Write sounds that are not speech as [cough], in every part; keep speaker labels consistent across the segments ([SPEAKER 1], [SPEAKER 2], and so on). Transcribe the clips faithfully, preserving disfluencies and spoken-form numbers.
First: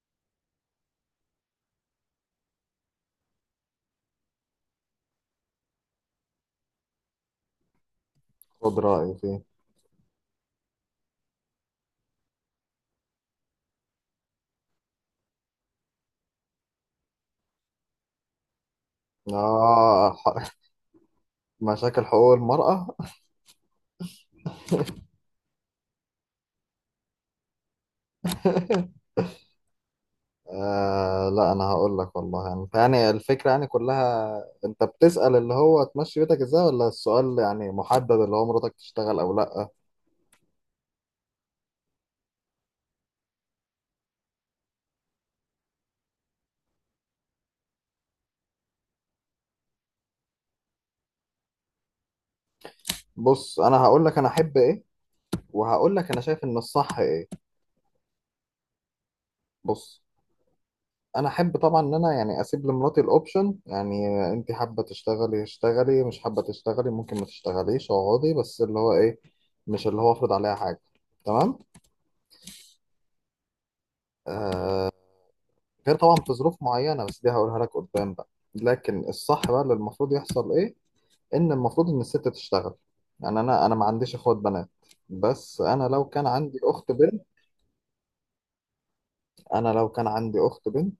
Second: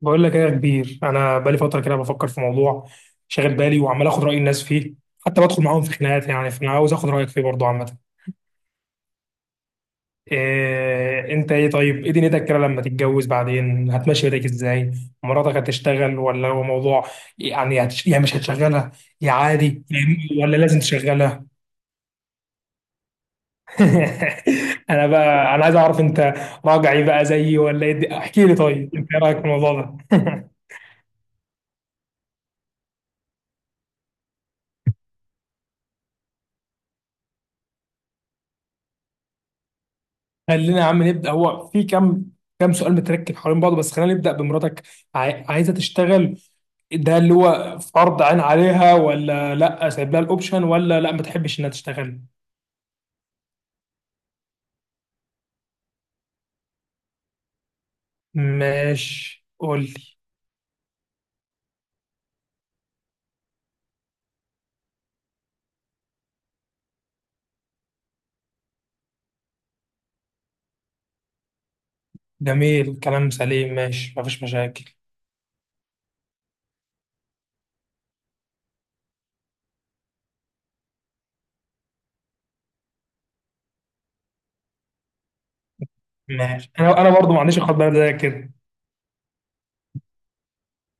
[SPEAKER 1] بقول لك ايه يا كبير؟ انا بقالي فتره كده بفكر في موضوع شاغل بالي، وعمال اخد راي الناس فيه، حتى بدخل معاهم في خناقات يعني. فانا عاوز اخد رايك فيه برضه عامه.
[SPEAKER 2] خد رأيي فيه.
[SPEAKER 1] إيه انت؟ ايه طيب، ايه دنيتك كده لما تتجوز؟ بعدين هتمشي بيتك ازاي؟ مراتك هتشتغل، ولا هو موضوع يعني هتش... يعني مش هتشغلها، يا عادي؟
[SPEAKER 2] آه
[SPEAKER 1] فاهمني؟
[SPEAKER 2] ح-
[SPEAKER 1] ولا لازم تشغلها؟
[SPEAKER 2] [laughs] مشاكل حقوق المرأة.
[SPEAKER 1] [laughs] انا بقى انا عايز اعرف انت راجعي بقى زيي ولا ايه. احكي لي، طيب انت ايه رايك في الموضوع ده؟ [laughs]
[SPEAKER 2] آه لا، أنا هقول لك والله، يعني يعني الفكرة يعني كلها. أنت بتسأل اللي هو تمشي بيتك إزاي، ولا السؤال يعني محدد اللي هو مراتك تشتغل أو لأ؟
[SPEAKER 1] خلينا يا عم نبدا. هو في كام كام سؤال متركب حوالين بعضه، بس خلينا نبدا بمراتك. عاي- عايزه تشتغل، ده اللي هو فرض عين عليها، ولا لا سايب لها الاوبشن، ولا لا ما تحبش انها تشتغل؟
[SPEAKER 2] بص، أنا هقول لك أنا أحب إيه، وهقول لك أنا شايف إن الصح إيه.
[SPEAKER 1] ماشي قول
[SPEAKER 2] بص،
[SPEAKER 1] لي.
[SPEAKER 2] أنا أحب طبعا إن أنا يعني أسيب لمراتي الأوبشن، يعني أنت حابة تشتغلي اشتغلي، مش حابة تشتغلي ممكن ما تشتغليش اقعدي، بس اللي هو إيه، مش اللي هو أفرض عليها حاجة. تمام؟
[SPEAKER 1] جميل، كلام سليم، ماشي، ما فيش مشاكل.
[SPEAKER 2] غير طبعا في ظروف معينة، بس دي هقولها لك قدام بقى. لكن الصح بقى اللي المفروض يحصل ايه؟ ان المفروض ان الست تشتغل. يعني انا انا ما عنديش اخوات بنات، بس انا لو كان عندي
[SPEAKER 1] ماشي،
[SPEAKER 2] اخت
[SPEAKER 1] انا انا
[SPEAKER 2] بنت،
[SPEAKER 1] برضه ما عنديش اخد بالي زي كده.
[SPEAKER 2] انا لو كان عندي اخت بنت،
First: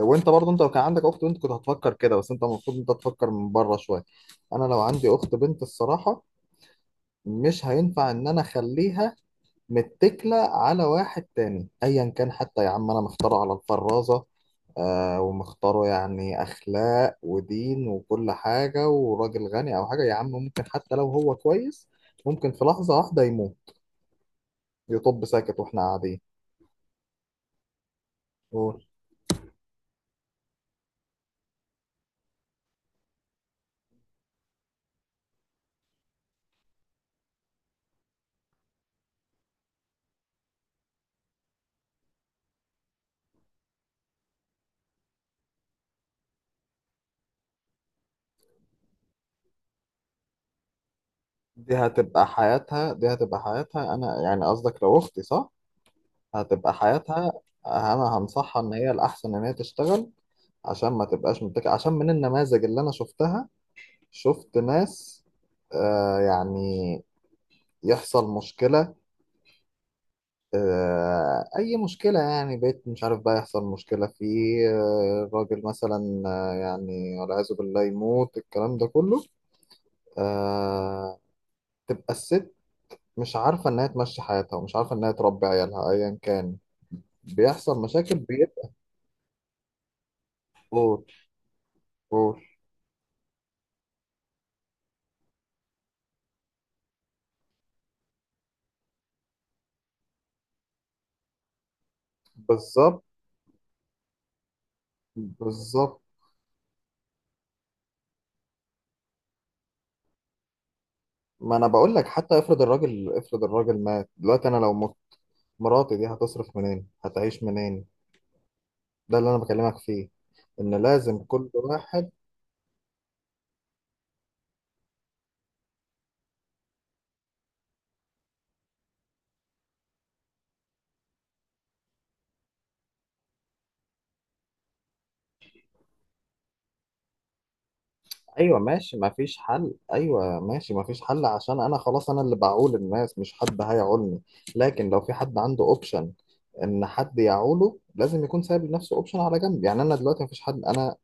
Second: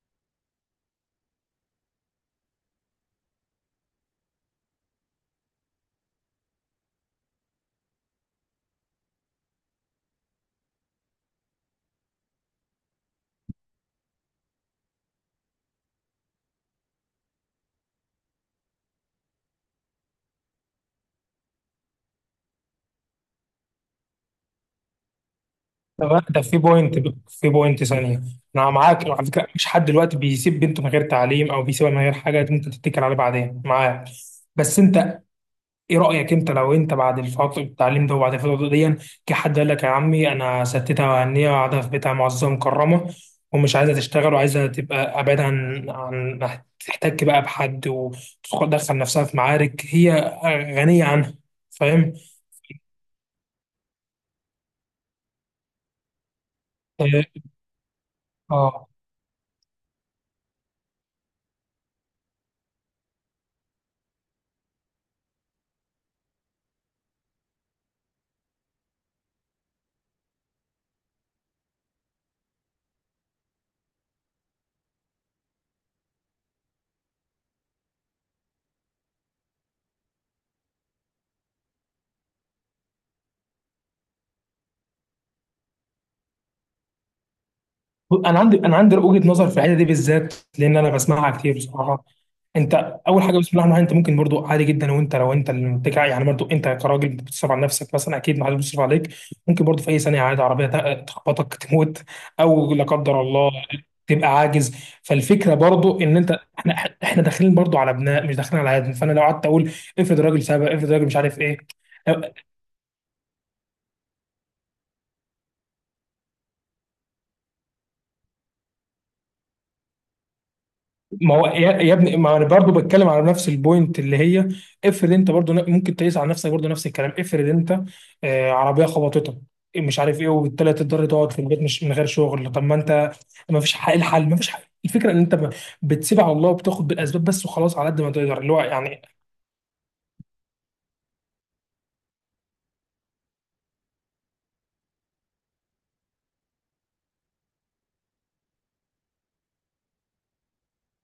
[SPEAKER 2] وانت برضه انت لو كان عندك اخت بنت كنت هتفكر كده، بس انت المفروض انت تفكر من بره شوية. انا لو عندي اخت بنت الصراحة، مش هينفع ان انا اخليها متكلة على واحد تاني أيا كان. حتى يا عم، أنا مختاره على الفرازة، آه، ومختاره يعني أخلاق ودين وكل حاجة وراجل غني أو حاجة. يا عم، ممكن حتى لو هو كويس، ممكن في لحظة واحدة يموت، يطب ساكت وإحنا قاعدين.
[SPEAKER 1] طب ده في بوينت، في بوينت ثانيه. انا
[SPEAKER 2] قول.
[SPEAKER 1] معاك على فكره، مفيش حد دلوقتي بيسيب بنته من غير تعليم، او بيسيبها من غير حاجه انت تتكل عليه بعدين. معاك، بس انت ايه رأيك انت لو انت بعد الفترة التعليم ده وبعد الفترة دي، كحد قال لك يا عمي انا ستتها وهنية وقاعدة في بيتها معززة مكرمة، ومش عايزة تشتغل، وعايزة تبقى أبعد عن عن تحتك بقى بحد، وتدخل نفسها في معارك هي غنية عنها.
[SPEAKER 2] دي
[SPEAKER 1] فاهم؟
[SPEAKER 2] هتبقى حياتها، دي هتبقى حياتها. أنا يعني قصدك لو أختي صح؟ هتبقى حياتها. أنا هنصحها إن
[SPEAKER 1] اه،
[SPEAKER 2] هي الأحسن إن هي تشتغل، عشان ما تبقاش متكلة، عشان من النماذج اللي أنا شفتها، شفت ناس، آه يعني، يحصل مشكلة، آه أي مشكلة، يعني بيت مش عارف بقى يحصل مشكلة فيه، آه راجل مثلا، آه يعني والعياذ بالله يموت، الكلام ده كله، آه، تبقى الست مش عارفة إنها تمشي حياتها، ومش عارفة إنها تربي عيالها أيا كان. بيحصل مشاكل،
[SPEAKER 1] انا عندي
[SPEAKER 2] بيبقى.
[SPEAKER 1] انا عندي وجهه نظر في الحته دي بالذات، لان انا
[SPEAKER 2] قول.
[SPEAKER 1] بسمعها كتير بصراحه.
[SPEAKER 2] قول.
[SPEAKER 1] انت اول حاجه بسم الله الرحمن الرحيم، انت ممكن برضو عادي جدا، وانت لو انت اللي بتجع يعني، برضو انت كراجل بتصرف على نفسك مثلا، اكيد ما حدش بيصرف عليك. ممكن برضو في اي ثانيه عادي عربيه تق- تخبطك تموت، او لا
[SPEAKER 2] بالظبط،
[SPEAKER 1] قدر الله تبقى عاجز. فالفكره
[SPEAKER 2] بالظبط.
[SPEAKER 1] برضو ان انت، احنا احنا داخلين برضو على ابناء مش داخلين على عادم. فانا لو قعدت اقول افرض راجل سبق، افرض راجل مش عارف
[SPEAKER 2] ما أنا
[SPEAKER 1] ايه.
[SPEAKER 2] بقول لك، حتى افرض الراجل، افرض الراجل مات دلوقتي، أنا لو مت مراتي دي هتصرف منين؟ هتعيش منين؟ ده اللي انا بكلمك فيه، ان لازم
[SPEAKER 1] ما هو
[SPEAKER 2] كل
[SPEAKER 1] يا يا
[SPEAKER 2] واحد.
[SPEAKER 1] ابني، ما انا برضه بتكلم على نفس البوينت اللي هي، افرض انت برضه ن- ممكن تقيس على نفسك برضه نفس الكلام. افرض انت آه، عربيه خبطتك مش عارف ايه، وبالتالي تضطر تقعد في البيت مش من غير شغل. طب ما انت ما فيش حل، الحل ما فيش حل، الفكره ان انت ب- بتسيب على الله وبتاخد بالاسباب بس وخلاص على قد ما تقدر اللي
[SPEAKER 2] ايوه
[SPEAKER 1] هو
[SPEAKER 2] ماشي،
[SPEAKER 1] يعني.
[SPEAKER 2] ما فيش حل. ايوه ماشي، ما فيش حل، عشان انا خلاص انا اللي بعول الناس، مش حد هيعولني. لكن لو في حد عنده اوبشن ان حد يعوله، لازم يكون سايب لنفسه اوبشن على جنب. يعني انا دلوقتي ما فيش حد، انا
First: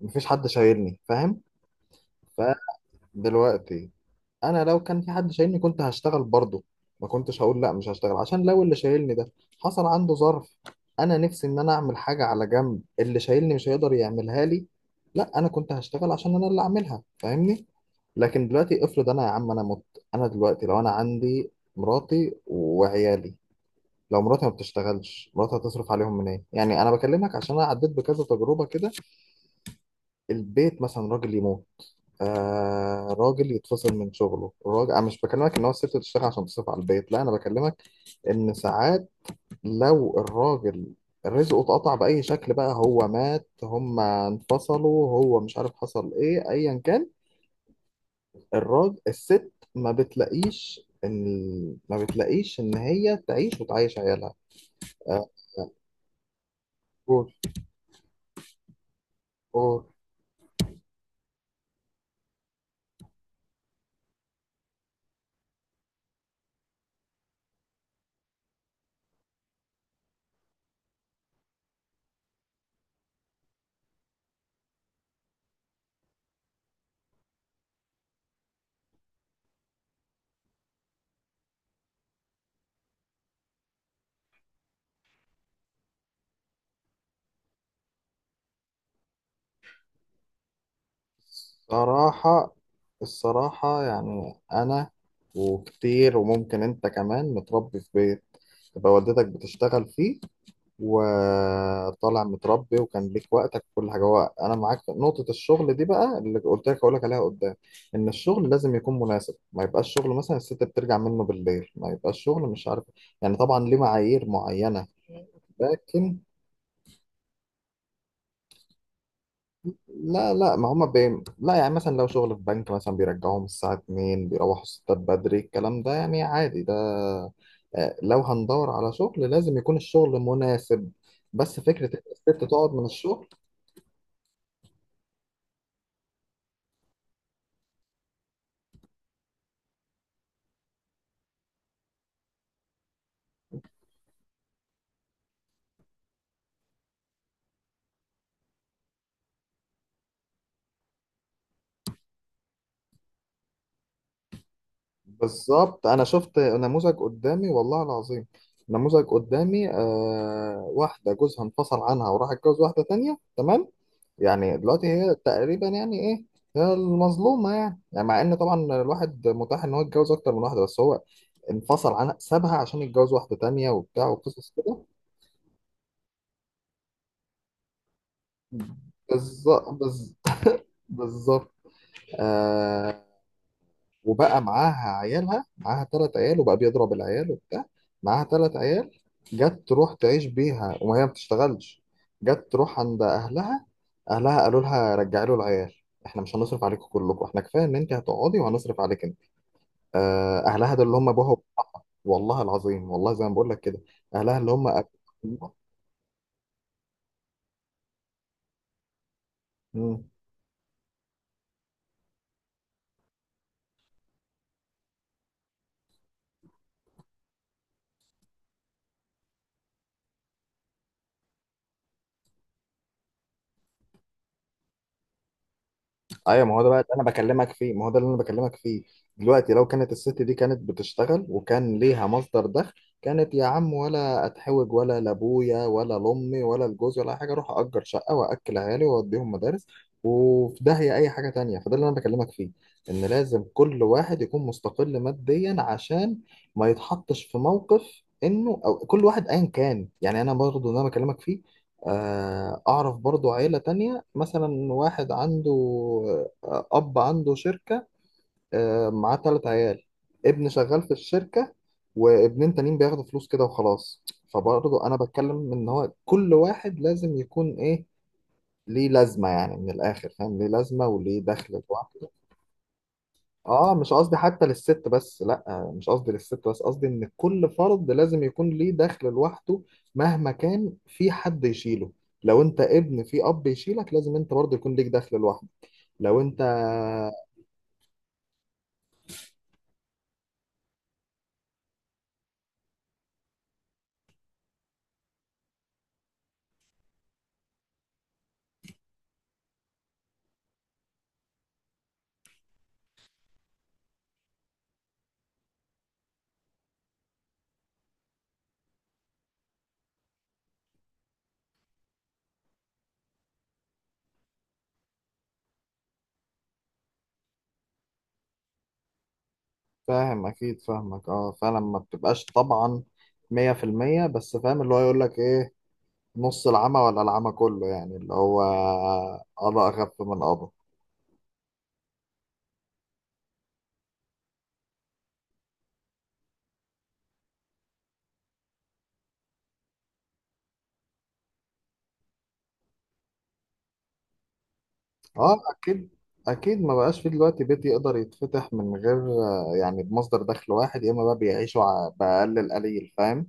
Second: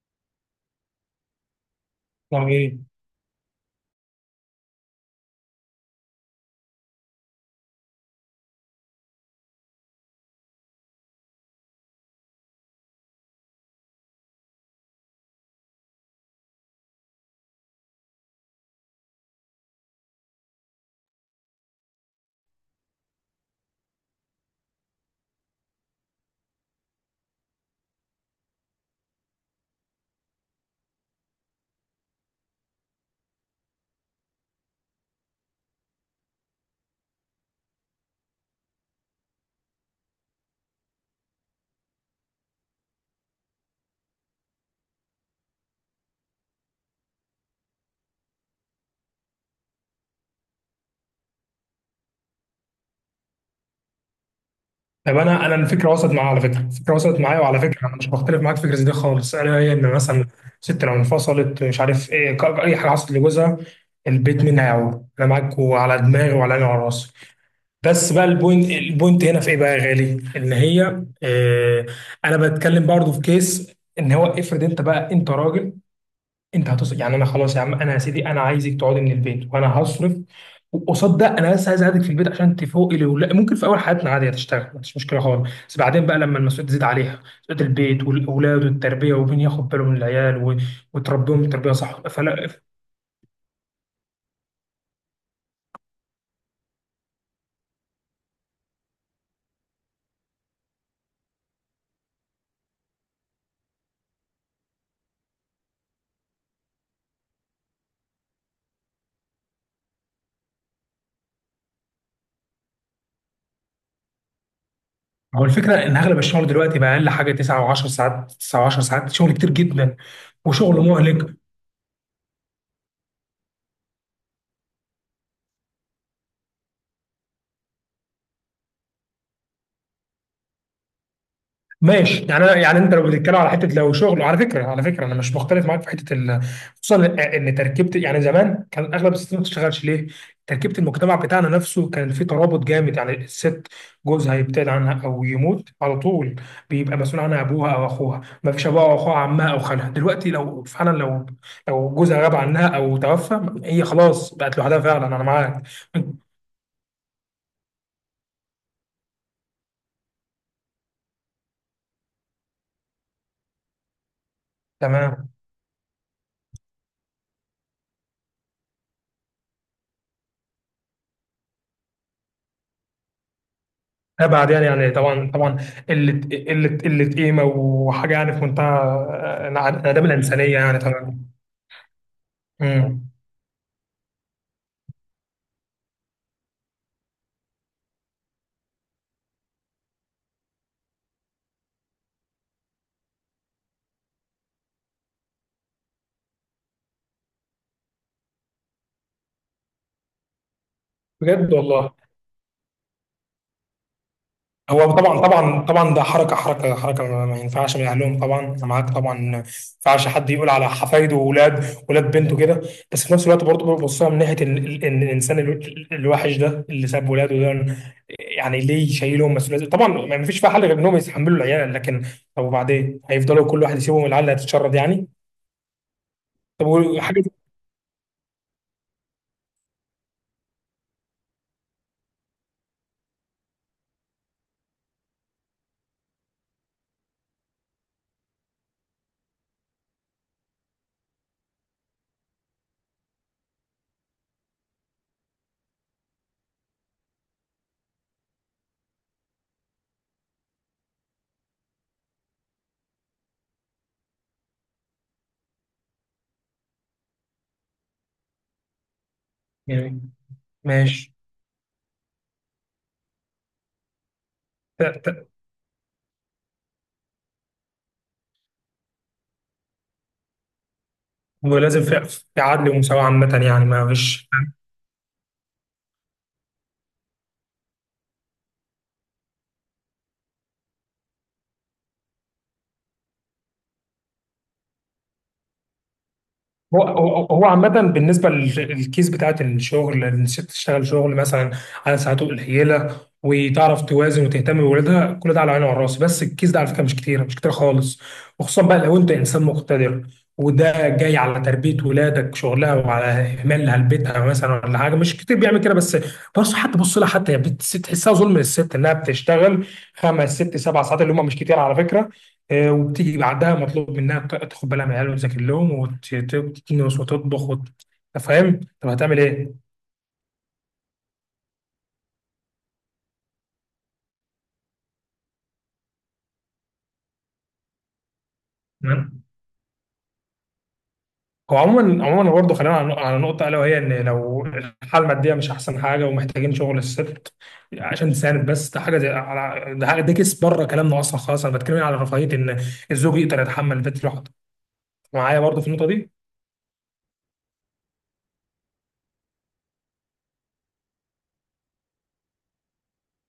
[SPEAKER 2] ما فيش حد شايلني، فاهم؟
[SPEAKER 1] يعني إيه؟
[SPEAKER 2] فدلوقتي انا لو كان في حد شايلني، كنت هشتغل برضه، ما كنتش هقول لا مش هشتغل، عشان لو اللي شايلني ده حصل عنده ظرف، انا نفسي ان انا اعمل حاجه على جنب، اللي شايلني مش هيقدر يعملها لي، لا انا كنت هشتغل عشان انا اللي اعملها، فاهمني؟ لكن دلوقتي افرض انا يا عم انا مت، انا دلوقتي لو انا عندي مراتي وعيالي، لو مراتي ما بتشتغلش مراتي هتصرف عليهم منين؟ يعني انا بكلمك عشان انا عديت بكذا تجربه كده. البيت مثلا راجل يموت، آه راجل يتفصل من شغله، راجل. انا مش بكلمك ان هو الست تشتغل عشان تصرف على البيت، لا انا بكلمك ان ساعات لو الراجل رزقه اتقطع باي شكل بقى، هو مات، هم انفصلوا، هو مش عارف حصل ايه، ايا كان، الراجل الست ما بتلاقيش ان، ما بتلاقيش ان هي تعيش وتعيش عيالها.
[SPEAKER 1] طب
[SPEAKER 2] آه.
[SPEAKER 1] انا انا الفكره وصلت معايا على فكره، الفكره وصلت
[SPEAKER 2] قول.
[SPEAKER 1] معايا، وعلى فكره انا مش بختلف معاك في الفكره دي خالص، انا هي
[SPEAKER 2] قول.
[SPEAKER 1] ان مثلا ست لو انفصلت مش عارف ايه، ك- اي حاجه حصلت لجوزها، البيت مين هيعوض؟ انا معاك، وعلى دماغي وعلى عيني وعلى راسي. بس بقى البوينت، البوينت هنا في ايه بقى يا غالي، ان هي آه، انا بتكلم برضه في كيس ان هو افرض انت بقى انت راجل، انت هتصرف يعني. انا خلاص يا عم، انا يا سيدي انا عايزك تقعدي من البيت وانا هصرف. وقصاد ده انا بس عايز اقعدك في البيت عشان تفوقي لي، ولا ممكن في اول حياتنا عادي هتشتغل ما فيش مشكله خالص، بس بعدين بقى لما المسؤوليه تزيد عليها، مسؤوليه البيت والاولاد والتربيه، ومين ياخد باله من العيال و- وتربيهم تربيه صح، فلا.
[SPEAKER 2] صراحة، الصراحة يعني انا، وكتير وممكن انت كمان متربي في بيت تبقى والدتك بتشتغل فيه، وطالع متربي وكان ليك وقتك وكل حاجه. هو انا معاك في نقطه الشغل دي، بقى اللي قلت لك هقول لك عليها قدام، ان الشغل لازم يكون مناسب، ما يبقاش شغل مثلا الست بترجع منه بالليل، ما يبقاش شغل مش عارف، يعني طبعا ليه معايير معينه.
[SPEAKER 1] هو الفكره ان
[SPEAKER 2] لكن
[SPEAKER 1] اغلب الشغل دلوقتي بقى اقل حاجه تسعة و10 ساعات، تسعة و10 ساعات شغل كتير جدا،
[SPEAKER 2] لا لا، ما
[SPEAKER 1] وشغل
[SPEAKER 2] هما بي...
[SPEAKER 1] مهلك.
[SPEAKER 2] لا، يعني مثلا لو شغل في بنك مثلا بيرجعوهم الساعة الثانية، بيروحوا الستات بدري، الكلام ده يعني عادي ده. آه، لو هندور على شغل لازم يكون الشغل مناسب، بس فكرة إن
[SPEAKER 1] ماشي
[SPEAKER 2] الست
[SPEAKER 1] يعني انا،
[SPEAKER 2] تقعد
[SPEAKER 1] يعني
[SPEAKER 2] من
[SPEAKER 1] انت لو
[SPEAKER 2] الشغل.
[SPEAKER 1] بتتكلم على حته، لو شغل على فكره، على فكره انا مش مختلف معاك في حته ال... خصوصا ان إن تركيبه يعني زمان كان اغلب الستات ما بتشتغلش. ليه؟ تركيبه المجتمع بتاعنا نفسه كان فيه ترابط جامد، يعني الست جوزها يبتعد عنها او يموت على طول، بيبقى مسؤول عنها ابوها او اخوها، ما فيش ابوها او اخوها، عمها او خالها. دلوقتي لو فعلا، لو لو جوزها غاب عنها او توفى، هي خلاص بقت لوحدها فعلا. انا معاك،
[SPEAKER 2] بالظبط، أنا شفت نموذج قدامي والله العظيم، نموذج قدامي. آه، واحدة جوزها انفصل عنها وراح اتجوز واحدة تانية. تمام؟ يعني دلوقتي هي
[SPEAKER 1] تمام.
[SPEAKER 2] تقريبا يعني ايه، هي المظلومة يعني، يعني مع ان طبعا الواحد متاح ان هو يتجوز اكتر من واحدة، بس هو انفصل عنها سابها عشان يتجوز واحدة تانية وبتاع
[SPEAKER 1] ابعد
[SPEAKER 2] وقصص
[SPEAKER 1] يعني،
[SPEAKER 2] كده.
[SPEAKER 1] يعني طبعا طبعا. قله، قله قله قيمه وحاجه يعني في منتهى
[SPEAKER 2] بالظبط،
[SPEAKER 1] انعدام
[SPEAKER 2] بالظبط،
[SPEAKER 1] الانسانيه
[SPEAKER 2] [laughs]
[SPEAKER 1] يعني طبعا.
[SPEAKER 2] بالظبط. آه.
[SPEAKER 1] امم.
[SPEAKER 2] وبقى معاها عيالها، معاها ثلاث عيال، وبقى بيضرب العيال وبتاع. معاها ثلاث عيال، جت تروح تعيش بيها، وما هي ما بتشتغلش. جت تروح عند اهلها، اهلها قالوا لها رجعي له العيال، احنا مش هنصرف عليكم كلكم، احنا كفايه ان انت هتقعدي وهنصرف عليك انت. آه، اهلها ده اللي هم ابوها
[SPEAKER 1] بجد
[SPEAKER 2] وأمها.
[SPEAKER 1] والله.
[SPEAKER 2] والله العظيم، والله زي ما بقول لك كده. اهلها اللي هم
[SPEAKER 1] هو طبعا
[SPEAKER 2] أبوها.
[SPEAKER 1] طبعا طبعا ده حركه حركه حركه، ما ما ينفعش من اهلهم طبعا، انا معاك طبعا ما
[SPEAKER 2] مم.
[SPEAKER 1] ينفعش حد يقول على حفايده واولاد ولاد بنته كده. بس في نفس الوقت برضه ببصها من ناحيه ال- ال- ان الانسان ال- الوحش ده اللي ساب ولاده ده يعني ليه شايلهم مسؤوليه، طبعا ما فيش فيها حل غير انهم يتحملوا العيال، لكن طب وبعدين هيفضلوا كل واحد يسيبهم العيال اللي هتتشرد يعني.
[SPEAKER 2] ايوه، ما هو
[SPEAKER 1] طب
[SPEAKER 2] ده بقى اللي انا
[SPEAKER 1] وحاجة
[SPEAKER 2] بكلمك فيه، ما هو ده اللي انا بكلمك فيه. دلوقتي لو كانت الست دي كانت بتشتغل وكان ليها مصدر دخل، كانت يا عم ولا اتحوج ولا لابويا ولا لامي ولا لجوزي ولا أي حاجه، اروح اجر شقه واكل عيالي واوديهم مدارس، وفي داهيه اي حاجه تانية. فده اللي انا بكلمك فيه، ان لازم كل واحد يكون مستقل ماديا، عشان ما يتحطش في موقف، انه او كل واحد ايا كان. يعني انا برضه اللي انا بكلمك فيه، آه، أعرف برضو عيلة تانية، مثلا واحد عنده، آه، أب عنده شركة، آه، معاه تلات عيال،
[SPEAKER 1] يعني
[SPEAKER 2] ابن شغال في
[SPEAKER 1] ماشي
[SPEAKER 2] الشركة، وابنين تانيين بياخدوا فلوس كده وخلاص. فبرضو أنا
[SPEAKER 1] ت- ت-
[SPEAKER 2] بتكلم إن هو كل واحد لازم يكون إيه، ليه لازمة، يعني من الآخر فاهم، ليه لازمة وليه دخل
[SPEAKER 1] ولازم في
[SPEAKER 2] لوحده.
[SPEAKER 1] في عدل ومساواة عامة، يعني
[SPEAKER 2] اه
[SPEAKER 1] ما
[SPEAKER 2] مش قصدي
[SPEAKER 1] فيش.
[SPEAKER 2] حتى للست بس، لا مش قصدي للست بس، قصدي ان كل فرد لازم يكون ليه دخل لوحده، مهما كان في حد يشيله. لو انت ابن في اب يشيلك، لازم انت برضه يكون ليك دخل لوحدك. لو انت،
[SPEAKER 1] هو هو هو عامة بالنسبة لل- للكيس بتاعت الشغل، إن الست تشتغل شغل مثلا على ساعاته قليلة، وتعرف توازن وتهتم بولادها، كل ده على عيني وعلى راسي. بس الكيس ده على فكرة مش كتير، مش كتير خالص. وخصوصا بقى لو أنت إنسان مقتدر، وده جاي على تربية ولادك شغلها وعلى إهمالها لبيتها مثلا ولا حاجة، مش كتير بيعمل كده. بس بص، حتى بص لها، حتى هي بت- تحسها ظلم للست إنها بتشتغل خمس ست سبع ساعات اللي هم مش كتير على فكرة. آه، وبتيجي بعدها مطلوب منها ت- تاخد بالها من العيال، وتذاكر لهم، وتكنس، وتطبخ، وت- أنت فاهم؟ طب هتعمل ايه؟
[SPEAKER 2] فاهم؟ اكيد فاهمك. اه فعلا، ما بتبقاش طبعا مية في المية، بس فاهم اللي هو يقول لك ايه، نص العمى ولا العمى كله، يعني اللي هو
[SPEAKER 1] تمام؟
[SPEAKER 2] قضاء اخف من قضاء.
[SPEAKER 1] هو عموما عموما برضه خلينا على على نقطه الا وهي ان لو الحاله الماديه مش احسن حاجه ومحتاجين شغل الست عشان تساند، بس ده حاجه زي على، ده حاجه ده كيس بره كلامنا اصلا خالص. انا بتكلم على رفاهيه ان الزوج يقدر يتحمل البيت لوحده،
[SPEAKER 2] اه
[SPEAKER 1] معايا برضه في النقطه
[SPEAKER 2] اكيد،
[SPEAKER 1] دي.
[SPEAKER 2] اكيد. ما بقاش في دلوقتي بيت يقدر يتفتح من غير، آه، يعني بمصدر دخل واحد، يا اما بقى بيعيشوا ع- باقل القليل، فاهم؟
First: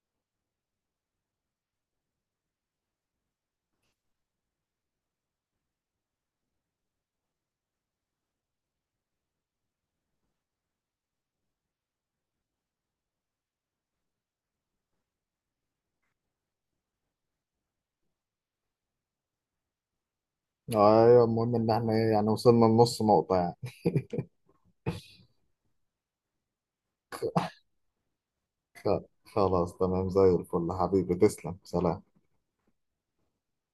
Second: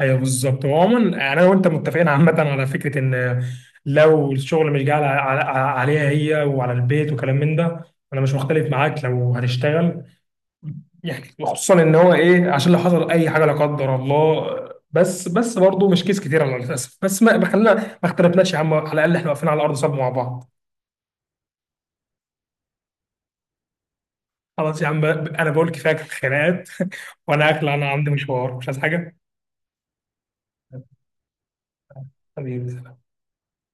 [SPEAKER 1] ايوه بالظبط. وعموما يعني انا وانت متفقين عامه على فكره ان لو الشغل مش جاي على- على- عليها هي وعلى البيت وكلام من ده، انا مش مختلف معاك لو هتشتغل يعني. وخصوصا ان هو ايه، عشان لو حصل اي حاجه لا قدر الله. بس بس برضه مش كيس كتير على الاسف، بس ما ما خلينا ما اختلفناش يا عم، على الاقل احنا واقفين على ارض صلب مع بعض.
[SPEAKER 2] ايوه، المهم ان احنا إيه، يعني وصلنا لنص نقطة يعني.
[SPEAKER 1] خلاص يا عم انا بقول كفايه خناقات [laughs] وانا اخلع، انا عندي مشوار مش عايز
[SPEAKER 2] خ-
[SPEAKER 1] حاجه.
[SPEAKER 2] خلاص، تمام زي الفل حبيبي، تسلم، سلام.
[SPEAKER 1] حبيبي.